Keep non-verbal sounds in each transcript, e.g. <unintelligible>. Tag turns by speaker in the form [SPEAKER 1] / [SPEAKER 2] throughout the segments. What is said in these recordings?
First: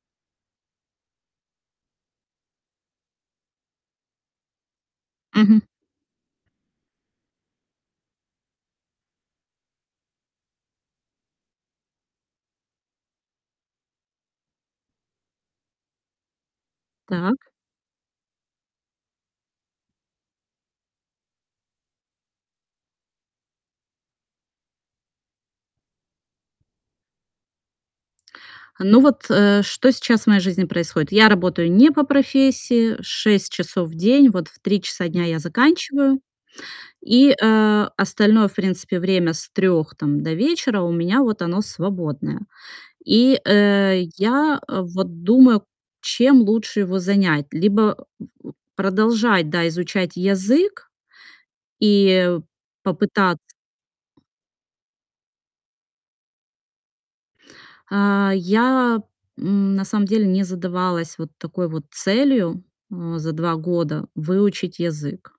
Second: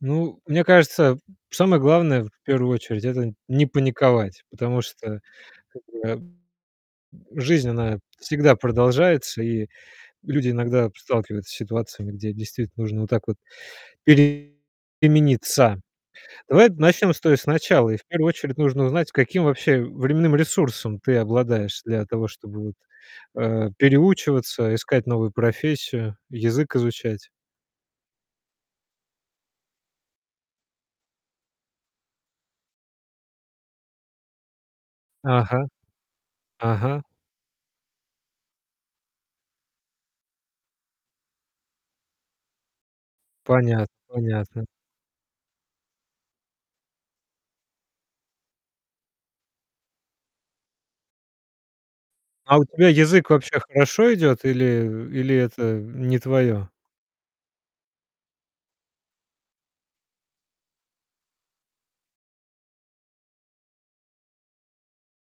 [SPEAKER 1] Ну, мне кажется, самое главное, в первую очередь- это не паниковать, потому что,
[SPEAKER 2] Мгм.
[SPEAKER 1] как бы, м, жизнь, она всегда продолжается, и люди иногда сталкиваются с ситуациями, где действительно нужно вот так вот перемениться. Давай начнем с той
[SPEAKER 2] Так.
[SPEAKER 1] с начала, и в первую очередь нужно узнать, каким вообще временным ресурсом ты обладаешь для того, чтобы вот, э, переучиваться, искать новую профессию, язык изучать.
[SPEAKER 2] Ну вот, э, что сейчас в моей жизни происходит? Я работаю не по профессии 6 часов в день. Вот в 3 часа дня я
[SPEAKER 1] Ага.
[SPEAKER 2] заканчиваю
[SPEAKER 1] Ага.
[SPEAKER 2] и, а, остальное, в принципе, время с 3 там до вечера- у меня вот оно свободное. И,
[SPEAKER 1] Понятно,
[SPEAKER 2] э, я
[SPEAKER 1] понятно.
[SPEAKER 2] вот думаю, чем лучше его занять: либо <grunts> продолжать, да, изучать язык и
[SPEAKER 1] А у тебя язык
[SPEAKER 2] попытаться
[SPEAKER 1] вообще хорошо идет или, э, или это не твое?
[SPEAKER 2] А я н на самом деле не задавалась вот такой вот целью, м, за 2 года выучить язык.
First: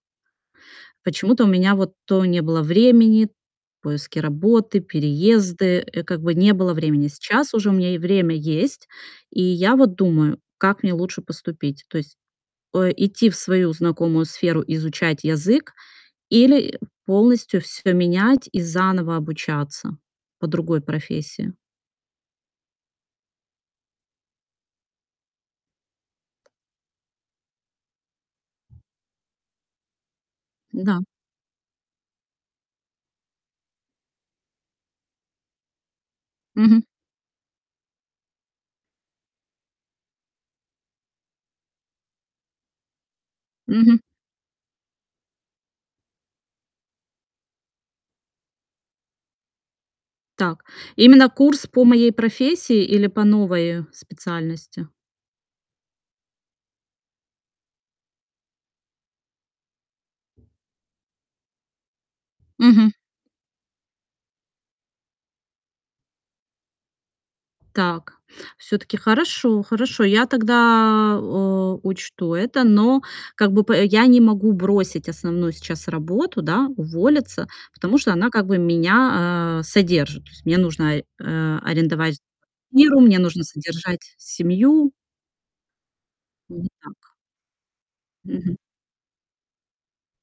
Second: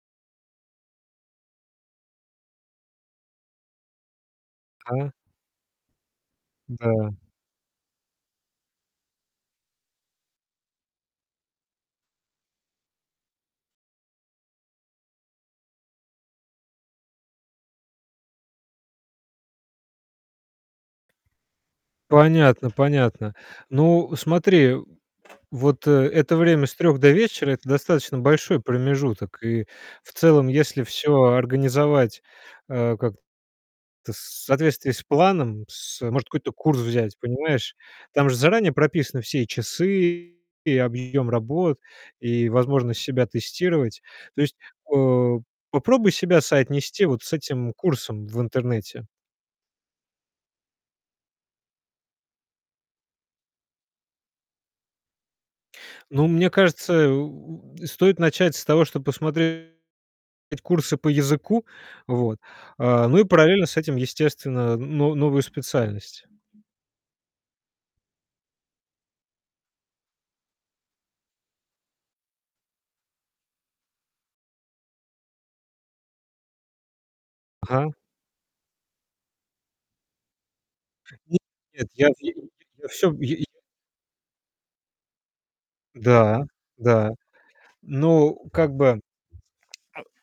[SPEAKER 2] Почему-то у меня вот то не было времени, поиски работы,
[SPEAKER 1] А?
[SPEAKER 2] переезды, э, как бы не было времени.
[SPEAKER 1] Да.
[SPEAKER 2] Сейчас уже у меня и время есть, и я вот думаю, как мне лучше поступить. То есть, э, идти в свою знакомую сферу, изучать язык, или полностью всё менять и заново обучаться по другой профессии.
[SPEAKER 1] Понятно, понятно. Ну, смотри, вот, э, это время с 3 до вечера- это достаточно большой промежуток. И в целом, если
[SPEAKER 2] Н-да.
[SPEAKER 1] всё организовать, э, как-то в с соответствии с планом, с, э Может, какой-то курс
[SPEAKER 2] Мгм.
[SPEAKER 1] взять, понимаешь? Там же заранее прописаны все и часы, и объем работ, и возможность себя
[SPEAKER 2] Мгм.
[SPEAKER 1] тестировать. То есть, э, попробуй себя соотнести вот с этим курсом в интернете.
[SPEAKER 2] Так. Именно курс по моей профессии или по новой специальности?
[SPEAKER 1] Ну, мне кажется, э, у у стоит начать с того, что посмотреть курсы по языку. Вот.
[SPEAKER 2] Мгм.
[SPEAKER 1] А, ну и параллельно с этим, естественно, но новую специальность.
[SPEAKER 2] Так. Все-таки. Хорошо, хорошо, я тогда, э, учту это. Но как бы п я не могу бросить основную сейчас работу, да, уволиться,
[SPEAKER 1] Ага.
[SPEAKER 2] потому что она как бы меня, а, содержит. То есть мне нужно,
[SPEAKER 1] <unintelligible>
[SPEAKER 2] а,
[SPEAKER 1] Нет, я
[SPEAKER 2] арендовать
[SPEAKER 1] <unintelligible> я
[SPEAKER 2] квартиру,
[SPEAKER 1] всё,
[SPEAKER 2] мне
[SPEAKER 1] я
[SPEAKER 2] нужно
[SPEAKER 1] я
[SPEAKER 2] содержать семью.
[SPEAKER 1] Да,
[SPEAKER 2] Вот
[SPEAKER 1] да.
[SPEAKER 2] так.
[SPEAKER 1] Ну,
[SPEAKER 2] Мгм.
[SPEAKER 1] как бы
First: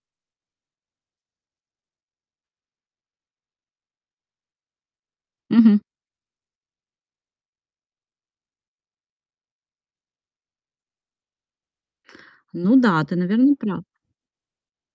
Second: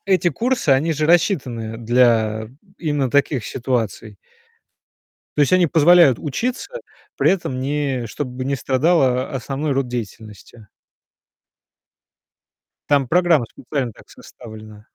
[SPEAKER 1] Эти курсы- они же рассчитаны для именно таких ситуаций. То есть они
[SPEAKER 2] Мгм.
[SPEAKER 1] позволяют учиться, при этом не чтобы не страдала о основной род деятельности.
[SPEAKER 2] Ну да,
[SPEAKER 1] Там
[SPEAKER 2] ты,
[SPEAKER 1] программа
[SPEAKER 2] наверно, прав.
[SPEAKER 1] специально так составлена.